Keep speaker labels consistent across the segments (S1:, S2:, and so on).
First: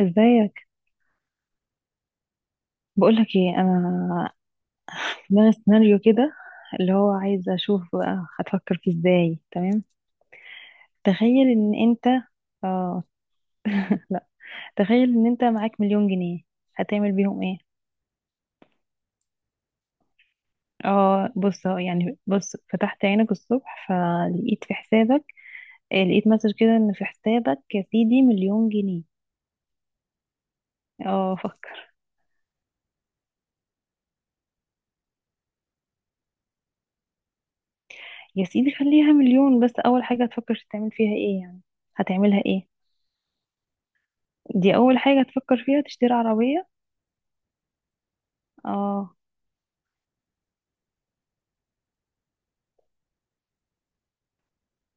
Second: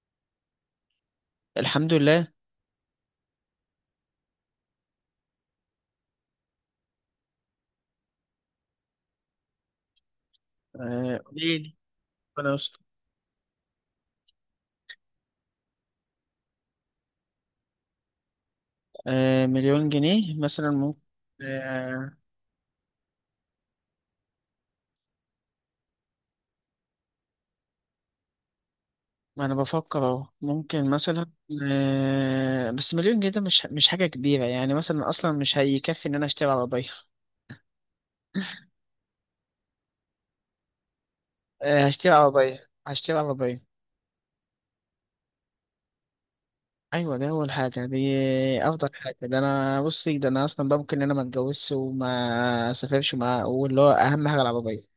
S1: ازيك؟
S2: الحمد لله.
S1: بقولك ايه، انا في دماغي سيناريو كده، اللي هو عايزه اشوف بقى هتفكر فيه ازاي، تمام؟ تخيل ان
S2: قليل.
S1: انت
S2: ربنا يستر.
S1: اه تخيل ان انت معاك مليون جنيه، هتعمل بيهم ايه؟
S2: مليون جنيه مثلا ممكن.
S1: اه، بص اهو،
S2: آه،
S1: يعني بص، فتحت عينك الصبح فلقيت في حسابك، لقيت مسج كده ان في حسابك يا سيدي مليون جنيه.
S2: ما انا بفكر اهو، ممكن مثلا.
S1: اه، فكر.
S2: بس مليون جنيه ده مش حاجة كبيرة، يعني مثلا اصلا مش هيكفي ان انا اشتري عربية.
S1: يا سيدي خليها مليون، بس اول حاجه هتفكر تعمل فيها ايه يعني؟
S2: هشتري
S1: هتعملها
S2: عربية
S1: ايه؟
S2: هشتري عربية
S1: دي اول حاجه هتفكر فيها، تشتري عربيه؟
S2: ايوه، ده اول حاجة دي. افضل حاجة،
S1: اه.
S2: ده انا، بصي، ده انا اصلا بقى ممكن ان انا ما اتجوزش وما اسافرش وما، واللي هو اهم حاجة العربية.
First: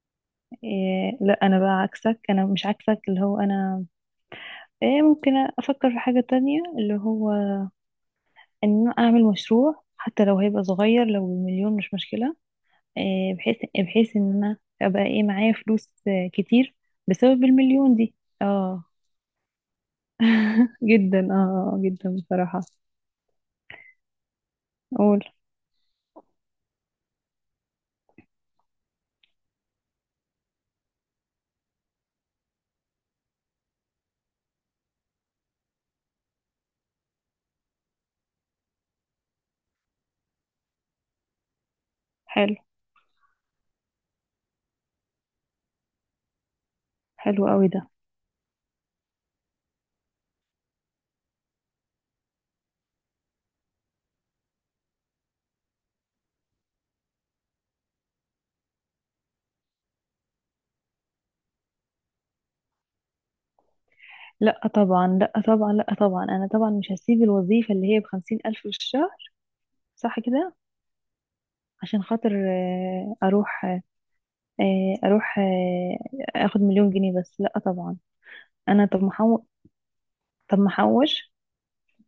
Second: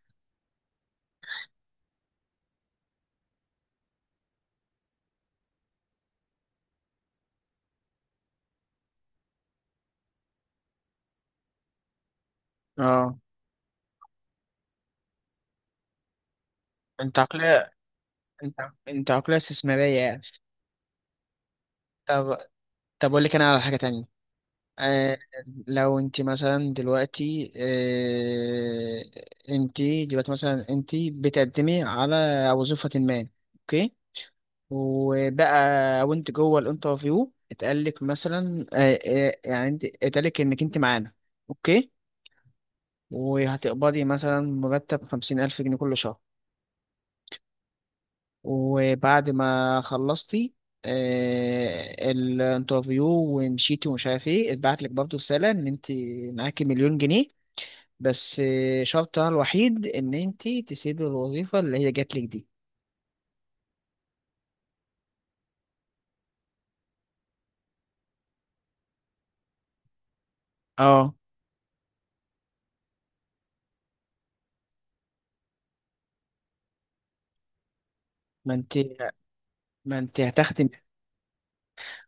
S1: إيه، لا انا بقى عكسك، انا مش عكسك، اللي هو انا، إيه، ممكن افكر في حاجة تانية اللي هو ان أنا اعمل مشروع، حتى لو هيبقى صغير، لو بمليون مش مشكلة.
S2: اه،
S1: إيه، بحيث ان انا ابقى ايه، معايا فلوس كتير
S2: انت
S1: بسبب
S2: عقلية،
S1: المليون دي.
S2: انت
S1: اه.
S2: انت عقلية استثمارية يعني.
S1: جدا، اه. جدا
S2: طب
S1: بصراحة.
S2: طب اقول لك انا على حاجة تانية. آه،
S1: قول.
S2: لو انت مثلا دلوقتي، انت دلوقتي مثلا، انت بتقدمي على وظيفة ما، اوكي، وبقى وانت جوه الانترفيو، اتقالك مثلا يعني انت اتقالك انك انت معانا، اوكي،
S1: حلو.
S2: وهتقبضي مثلا مرتب 50 ألف جنيه كل شهر.
S1: حلو قوي ده.
S2: وبعد ما خلصتي الانترفيو ومشيتي ومش عارف ايه، اتبعت لك برضه رسالة ان انت معاكي مليون جنيه، بس شرطها الوحيد ان انت تسيبي الوظيفه اللي هي جاتلك دي.
S1: لا طبعا، لا طبعا، لا طبعا، انا طبعا مش هسيب الوظيفة اللي هي بخمسين الف في الشهر. صح كده؟
S2: اه،
S1: عشان خاطر اروح، اروح اخد مليون جنيه بس؟ لا طبعا.
S2: ما انت
S1: انا، طب محوش.
S2: ما انت
S1: طب
S2: هتخدم،
S1: محوش.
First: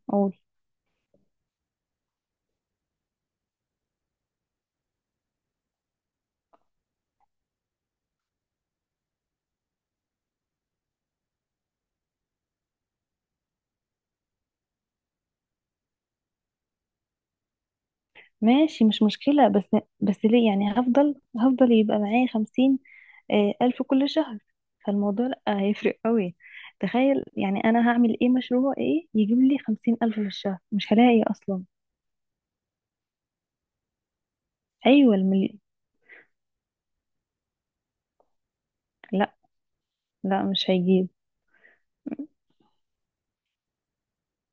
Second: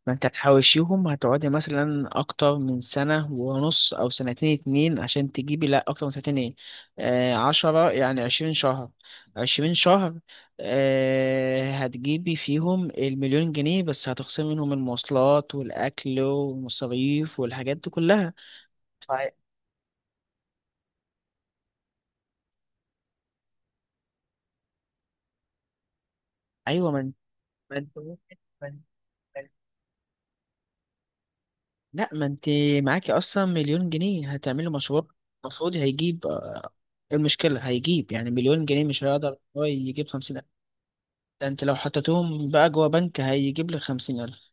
S2: ما انت
S1: اقول.
S2: هتحوشيهم، هتقعدي مثلا اكتر من سنة ونص او سنتين اتنين عشان تجيبي، لا اكتر من سنتين ايه، آه عشرة يعني 20 شهر، 20 شهر، آه هتجيبي فيهم المليون جنيه، بس هتخصمي منهم المواصلات والاكل والمصاريف والحاجات دي كلها.
S1: ماشي، مش
S2: ف-
S1: مشكلة، بس ليه، يعني هفضل يبقى معايا خمسين الف كل شهر. فالموضوع لا هيفرق قوي.
S2: ايوه، من،
S1: تخيل يعني، انا هعمل ايه، مشروع ايه يجيب لي خمسين الف في الشهر، مش هلاقي اصلا.
S2: لا، ما انت معاكي اصلا مليون جنيه هتعملي مشروع
S1: ايوه، المليون.
S2: المفروض هيجيب، المشكلة، هيجيب يعني مليون جنيه مش
S1: لا،
S2: هيقدر هو يجيب خمسين
S1: لا
S2: ألف
S1: مش هيجيب.
S2: ده انت لو حطيتهم بقى جوا بنك هيجيب لك 50 ألف.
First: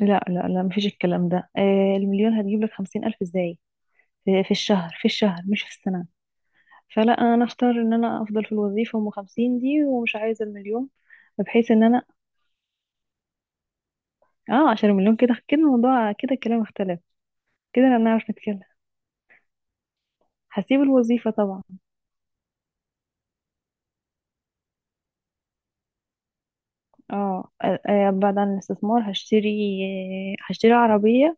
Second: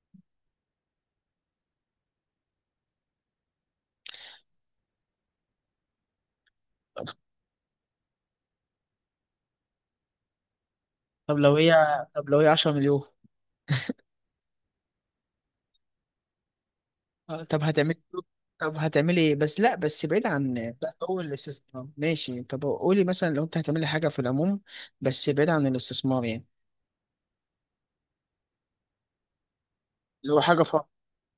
S1: لا، لا، لا، مفيش الكلام ده، المليون هتجيب لك 50 ألف ازاي؟ في الشهر، في الشهر مش في السنة.
S2: طب
S1: فلا، انا اختار ان انا افضل في الوظيفه ام 50 دي ومش عايزه المليون.
S2: طب لو
S1: بحيث ان انا،
S2: هي طب لو هي 10 مليون.
S1: اه، عشان المليون كده كده، الموضوع كده، الكلام اختلف.
S2: آه، طب
S1: كده انا
S2: هتعملي
S1: بنعرف نتكلم.
S2: طب هتعملي ايه؟ بس لا، بس بعيد عن
S1: هسيب
S2: بقى هو
S1: الوظيفه طبعا.
S2: الاستثمار، ماشي، طب قولي مثلا لو انت هتعملي حاجة في العموم، بس بعيد عن الاستثمار يعني،
S1: اه، بعد عن الاستثمار
S2: اللي
S1: هشتري.
S2: هو حاجة
S1: هشتري
S2: فقط.
S1: عربيه.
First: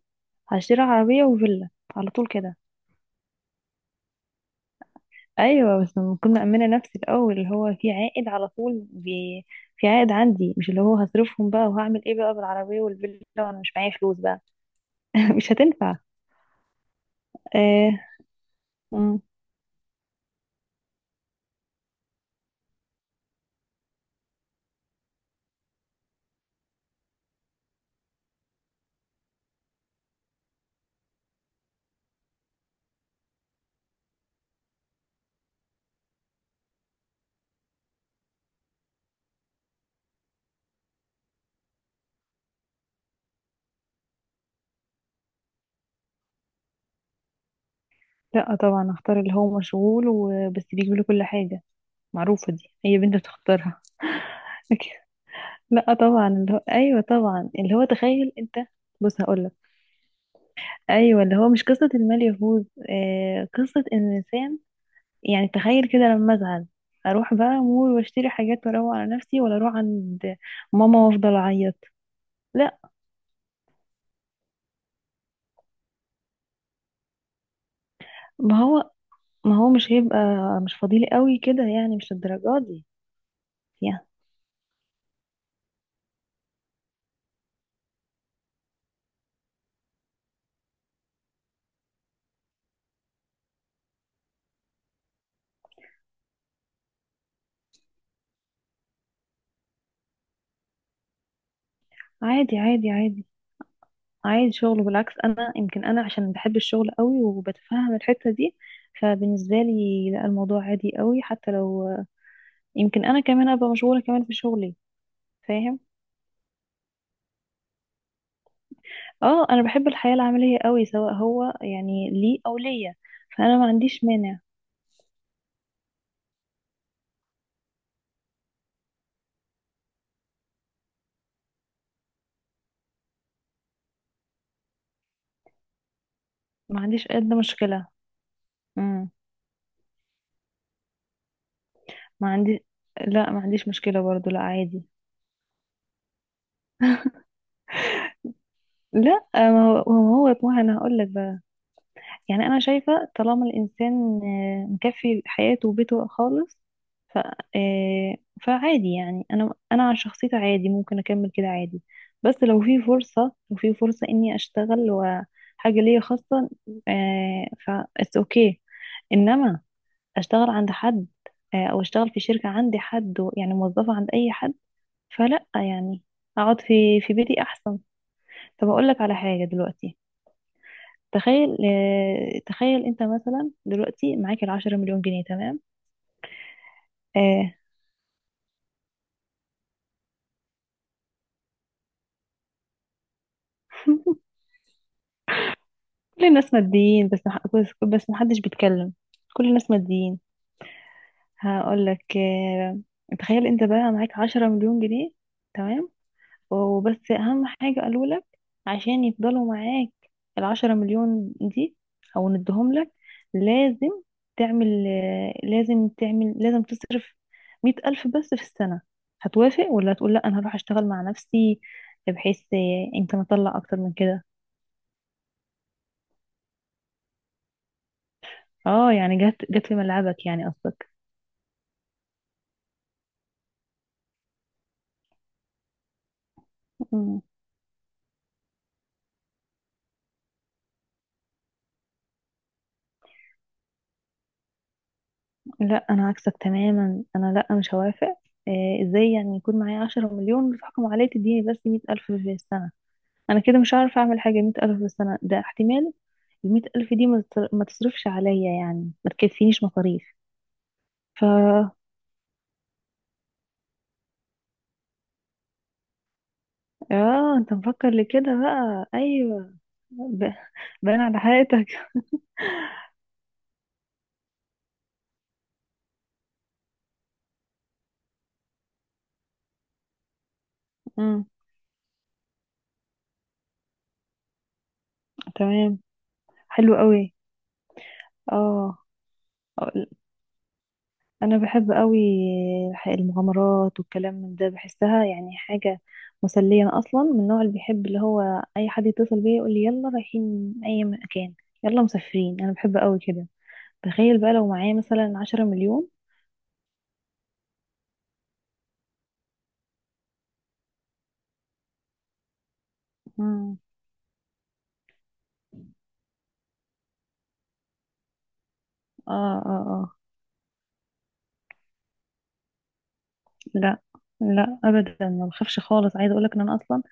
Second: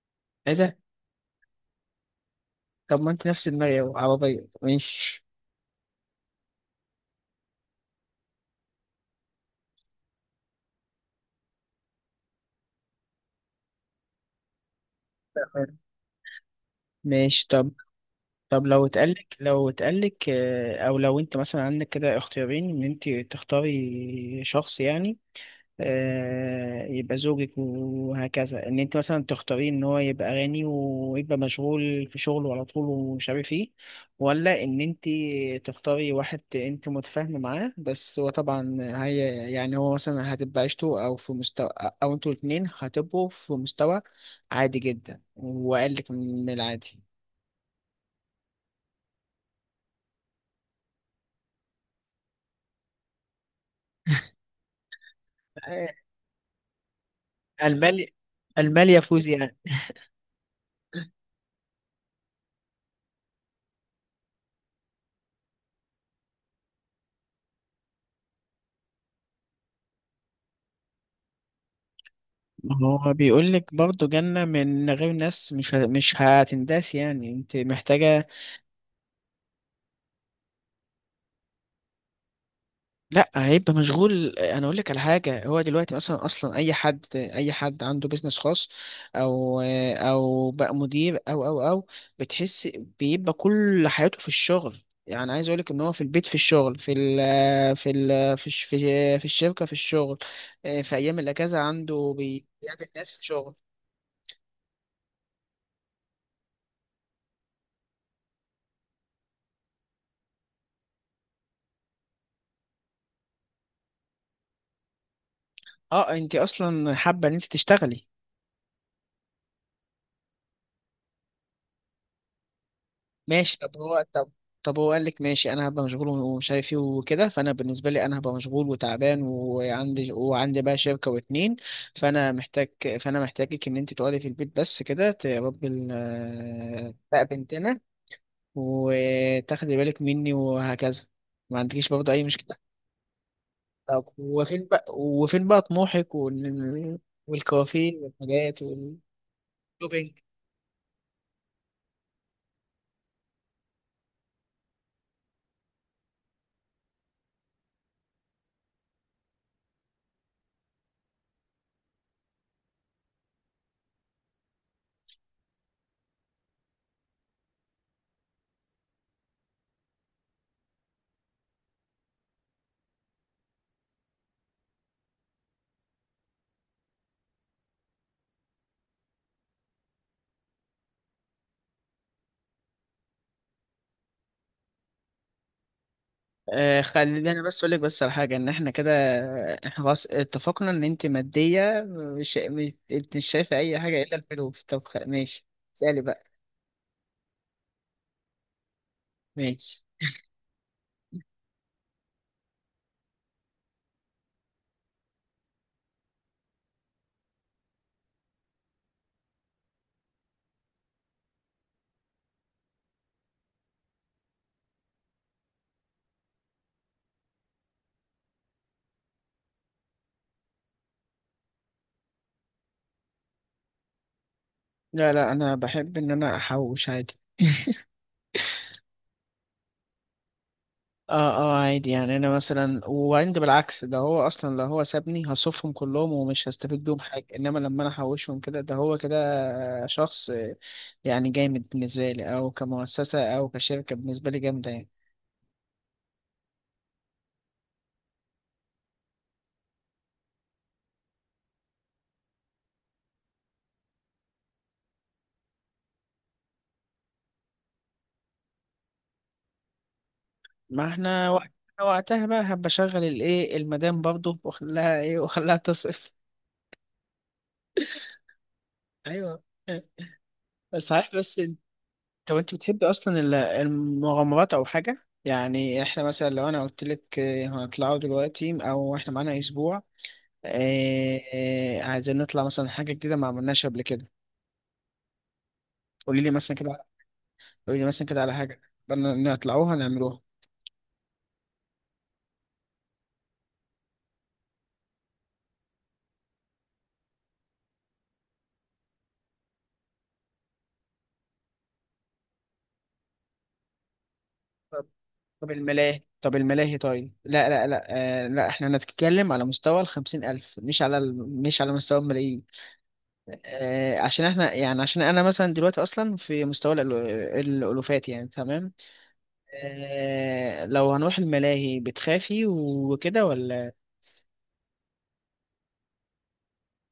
S2: ايه ده؟
S1: هشتري عربيه وفيلا، على طول كده.
S2: طب ما انت نفس دماغي عربية، ماشي،
S1: ايوه، بس لما اكون مأمنه نفسي الاول، اللي هو في عائد على طول، بي... في عائد عندي، مش اللي هو هصرفهم بقى وهعمل ايه بقى بالعربيه والفيلا وانا مش معايا فلوس بقى. مش
S2: تمام.
S1: هتنفع.
S2: ماشي، طب،
S1: آه.
S2: طب لو اتقالك او لو انت مثلا عندك كده اختيارين ان انت تختاري شخص يعني، يبقى زوجك وهكذا، ان انت مثلا تختاري ان هو يبقى غني ويبقى مشغول في شغله على طول ومش عارف ايه، ولا ان انت تختاري واحد انت متفاهمه معاه، بس هو طبعا، هي يعني، هو مثلا هتبقى عيشته، او في مستوى، او انتوا الاتنين هتبقوا في مستوى عادي جدا وقالك من العادي.
S1: لا طبعا، اختار اللي هو مشغول وبس بيجيب له كل حاجه. معروفه، دي هي بنت بتختارها. لكن- لا طبعا اللي هو، ايوه طبعا، اللي هو
S2: المال
S1: تخيل انت.
S2: المال
S1: بص
S2: يفوز
S1: هقول
S2: يعني؟
S1: لك. ايوه، اللي هو مش قصه المال يفوز، قصه ان الانسان، يعني تخيل كده لما ازعل، اروح بقى مول واشتري حاجات واروق على نفسي، ولا اروح عند ماما وافضل اعيط. لا.
S2: ما هو بيقول لك برضه جنة من غير ناس مش هتنداس، يعني انت محتاجة.
S1: ما هو ما هو مش هيبقى مش فضيلي قوي كده، يعني مش الدرجات دي.
S2: لا، هيبقى
S1: يعني
S2: مشغول. انا اقول لك على حاجة، هو دلوقتي مثلا اصلا، اي حد عنده بيزنس خاص، او او بقى مدير، او، بتحس بيبقى كل حياته في الشغل. يعني عايز اقول لك ان هو في البيت في الشغل، في الشركة في الشغل، في ايام الاجازة عنده
S1: عادي،
S2: بيقابل
S1: عادي،
S2: ناس في
S1: عادي.
S2: الشغل.
S1: عايز شغل، بالعكس انا، يمكن انا عشان بحب الشغل قوي وبتفهم الحتة دي، فبالنسبة لي لا، الموضوع عادي قوي، حتى لو يمكن انا كمان ابقى مشغولة كمان في شغلي. فاهم؟
S2: اه، انت اصلا حابه ان انت تشتغلي؟
S1: اه، انا بحب الحياة العملية قوي، سواء هو يعني لي او ليا.
S2: ماشي،
S1: فانا ما
S2: طب هو
S1: عنديش
S2: طب
S1: مانع.
S2: طب هو قال لك ماشي، انا هبقى مشغول ومش عارف ايه وكده، فانا بالنسبه لي انا هبقى مشغول وتعبان، وعندي بقى شركه واتنين، فانا محتاج فانا محتاجك ان انت تقعدي في البيت بس كده، تربي
S1: ما عنديش قد
S2: بقى بنتنا،
S1: مشكلة. امم.
S2: وتاخدي بالك مني، وهكذا. ما عندكيش برضه اي
S1: ما
S2: مشكله؟
S1: عندي. لا، ما عنديش مشكلة
S2: طب
S1: برضو، لا
S2: وفين
S1: عادي.
S2: بقى وفين بقى طموحك والكوافير والحاجات والشوبينج؟
S1: لا، ما هو يا طه انا هقول لك. يعني انا شايفة طالما الانسان مكفي حياته وبيته خالص، ف... آه، فعادي يعني، انا عن شخصيتي عادي، ممكن اكمل كده عادي. بس لو في فرصة، لو في فرصة اني اشتغل وحاجة ليا خاصة، ف it's اوكي. انما اشتغل عند حد، او اشتغل في شركة عندي حد و-، يعني موظفة عند اي حد، فلا، يعني اقعد في بيتي احسن. طب اقول لك على حاجة دلوقتي. تخيل انت مثلا دلوقتي معاك العشرة مليون جنيه، تمام؟
S2: خليني انا
S1: آه.
S2: بس اقول لك بس على حاجه، ان احنا كده، احنا خلاص اتفقنا ان انت ماديه، مش انت مش شايفه اي حاجه الا الفلوس، طب ماشي، اسالي بقى.
S1: كل الناس ماديين، بس محدش بيتكلم. كل الناس
S2: ماشي،
S1: ماديين. هقول لك تخيل انت بقى معاك عشرة مليون جنيه، تمام. وبس اهم حاجة قالوا لك عشان يفضلوا معاك العشرة مليون دي، او ندهم لك، لازم تعمل لازم تصرف مية ألف بس في السنة. هتوافق ولا هتقول لا، انا هروح اشتغل مع نفسي، بحيث يمكن اطلع اكتر من كده؟
S2: لا لا، انا بحب ان انا احوش عادي.
S1: اه، يعني جت جت في ملعبك، يعني قصدك؟
S2: اه اه، عادي، يعني انا مثلا، وعندي بالعكس، ده هو اصلا لو هو سابني هصرفهم كلهم ومش هستفيد بيهم
S1: مم.
S2: حاجه، انما لما انا احوشهم كده، ده هو كده شخص يعني جامد بالنسبه لي، او كمؤسسه او كشركه بالنسبه لي جامده يعني.
S1: لا، انا عكسك تماما، انا لا مش هوافق. إيه، ازاي يعني يكون معايا عشرة مليون وتحكم عليا تديني بس مية ألف في السنة؟ انا كده مش هعرف اعمل حاجه، 100,000 في السنه ده احتمال. ال 100,000 دي ما تصرفش عليا، يعني ما تكفينيش مصاريف.
S2: ما
S1: ف
S2: احنا وقتها بقى هبقى اشغل الايه المدام برضه، واخليها ايه، واخليها تصرف.
S1: اه، انت مفكر لكده بقى؟
S2: ايوه،
S1: ايوه. ب... باين
S2: صحيح،
S1: على
S2: بس
S1: حياتك.
S2: طب انت بتحبي اصلا المغامرات او حاجه، يعني احنا مثلا لو انا قلت لك هنطلعوا دلوقتي، او احنا معانا اسبوع،
S1: امم.
S2: عايزين نطلع مثلا حاجه جديده ما عملناش قبل كده،
S1: تمام.
S2: قولي لي مثلا
S1: حلو
S2: كده،
S1: قوي.
S2: قولي لي مثلا كده على حاجه
S1: اه،
S2: بدنا نطلعوها
S1: أقول-
S2: نعملوها.
S1: انا بحب قوي المغامرات والكلام من ده، بحسها يعني حاجه مسليه. انا اصلا من النوع اللي بيحب اللي هو، اي حد يتصل بيا يقول لي يلا رايحين اي مكان، يلا مسافرين، انا بحب قوي كده. تخيل بقى لو معايا مثلا عشرة
S2: طب
S1: مليون.
S2: الملاهي طب الملاهي طيب، لا لا لا، لا، احنا هنتكلم على مستوى الخمسين ألف، مش على مستوى الملايين.
S1: مم.
S2: عشان احنا يعني، عشان انا مثلا دلوقتي اصلا في مستوى الألوفات يعني، تمام،
S1: اه، اه، اه.
S2: لو هنروح الملاهي بتخافي وكده ولا؟
S1: لا، لا ابدا، ما بخافش خالص. عايزه اقول لك ان انا اصلا،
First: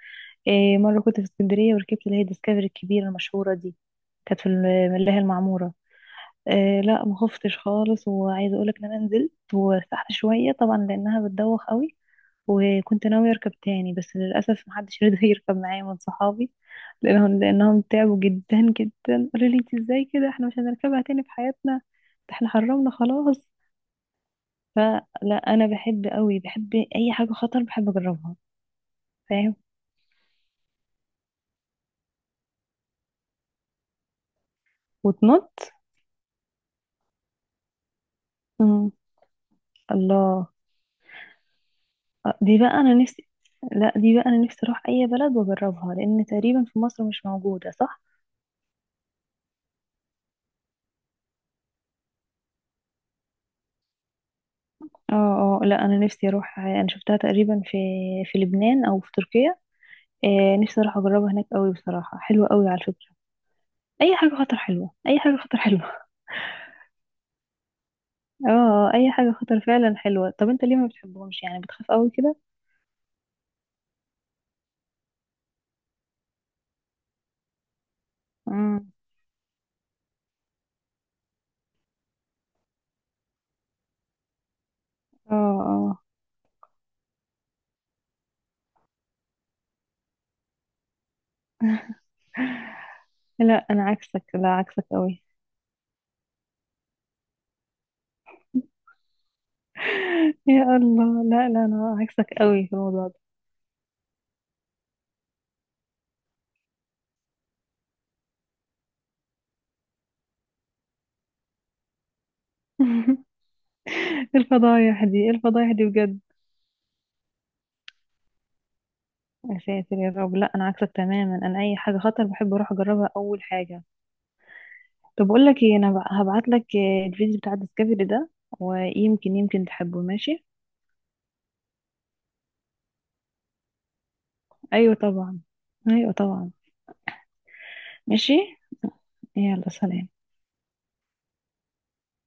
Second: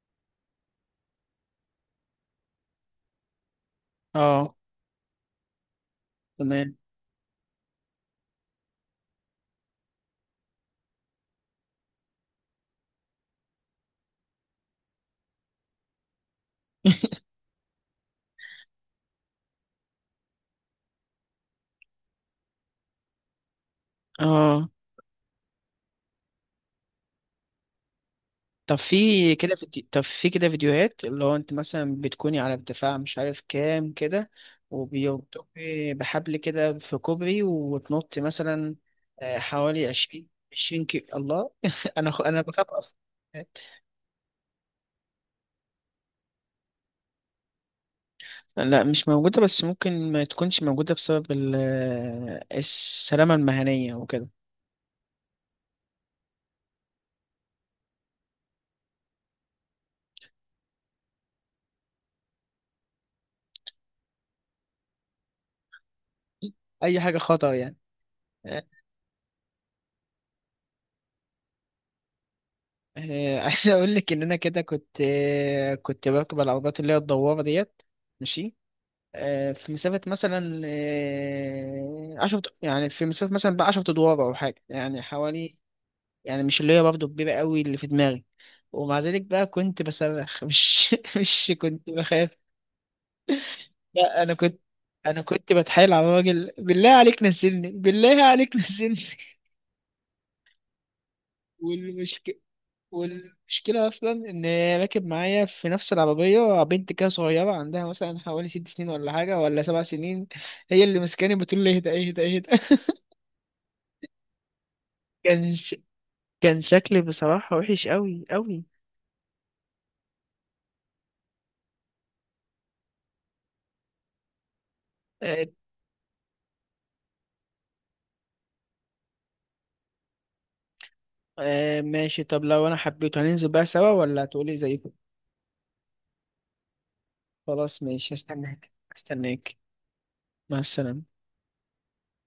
S1: إيه، مره كنت في اسكندريه وركبت اللي هي الديسكفري الكبيره المشهوره دي، كانت في
S2: اه،
S1: الملاهي المعموره.
S2: تمام.
S1: إيه، لا ما خفتش خالص، وعايزه اقول لك ان انا نزلت وارتحت شويه طبعا لانها بتدوخ قوي. وكنت ناوية أركب تاني، بس للأسف محدش رضى يركب معايا من صحابي. لأنهم تعبوا جدا جدا، قالوا لي انت ازاي كده، احنا مش هنركبها تاني في حياتنا، ده احنا حرمنا خلاص.
S2: اه،
S1: فلا، أنا بحب قوي، بحب أي حاجة خطر، بحب أجربها. فاهم؟
S2: طب في كده فيديوهات، اللي هو انت مثلا بتكوني على ارتفاع مش عارف كام كده،
S1: وتنط.
S2: وبتقفي بحبل كده في كوبري وتنطي مثلا
S1: مم.
S2: حوالي عشرين
S1: الله.
S2: عشرين كيلو. الله. انا
S1: دي
S2: بخاف
S1: بقى أنا
S2: اصلا.
S1: نفسي. لا، دي بقى أنا نفسي أروح أي بلد وأجربها، لأن تقريبا في مصر مش موجودة، صح؟
S2: لا، مش موجودة بس ممكن ما تكونش موجودة بسبب السلامة المهنية وكده.
S1: اه. اه، لا أنا نفسي أروح. أنا شفتها تقريبا في في لبنان أو في تركيا. نفسي اروح اجربها هناك قوي، بصراحه حلوه قوي على فكره. اي حاجه خطر حلوه، اي حاجه خطر حلوه.
S2: أي حاجة خطر يعني.
S1: اه، اي حاجه خطر فعلا حلوه. طب انت ليه ما بتحبهمش، يعني بتخاف قوي كده؟
S2: عايز أقول لك إن أنا كده كنت، كنت بركب العربيات اللي هي الدوارة ديت. ماشي،
S1: امم.
S2: في مسافة مثلا عشرة يعني، في مسافة مثلا بقى 10 أدوار أو حاجة، يعني
S1: اه،
S2: حوالي،
S1: اه،
S2: يعني مش اللي هي برضه كبيرة قوي اللي في دماغي، ومع ذلك بقى كنت بصرخ. مش كنت بخاف.
S1: لا انا
S2: لا،
S1: عكسك،
S2: أنا
S1: لا
S2: كنت
S1: عكسك
S2: أنا
S1: قوي.
S2: كنت بتحايل على الراجل، بالله عليك نزلني، بالله عليك نزلني.
S1: يا الله، لا، لا انا عكسك
S2: والمشكلة
S1: قوي في الموضوع ده.
S2: والمشكلة أصلا إن هي راكب معايا في نفس العربية بنت كده صغيرة عندها مثلا حوالي 6 سنين ولا حاجة، ولا 7 سنين، هي اللي مسكاني بتقول لي اهدى اهدى اهدى.
S1: الفضايح دي، إيه
S2: كان
S1: الفضايح
S2: ش...
S1: دي بجد!
S2: كان شكلي بصراحة وحش قوي قوي.
S1: يا ساتر يا رب، لا انا عكسك تماما، انا اي حاجه خطر بحب اروح اجربها اول حاجه. طب
S2: آه
S1: اقول لك ايه، انا هبعت لك، الفيديو بتاع الديسكفري ده، ويمكن يمكن تحبه، ماشي؟
S2: ماشي، طب لو انا حبيته هننزل بقى سوا، ولا هتقولي زي؟
S1: ايوه طبعا. ايوه طبعا.
S2: خلاص ماشي،
S1: ماشي.
S2: هستناك هستناك.
S1: يلا، سلام.
S2: مع السلامة.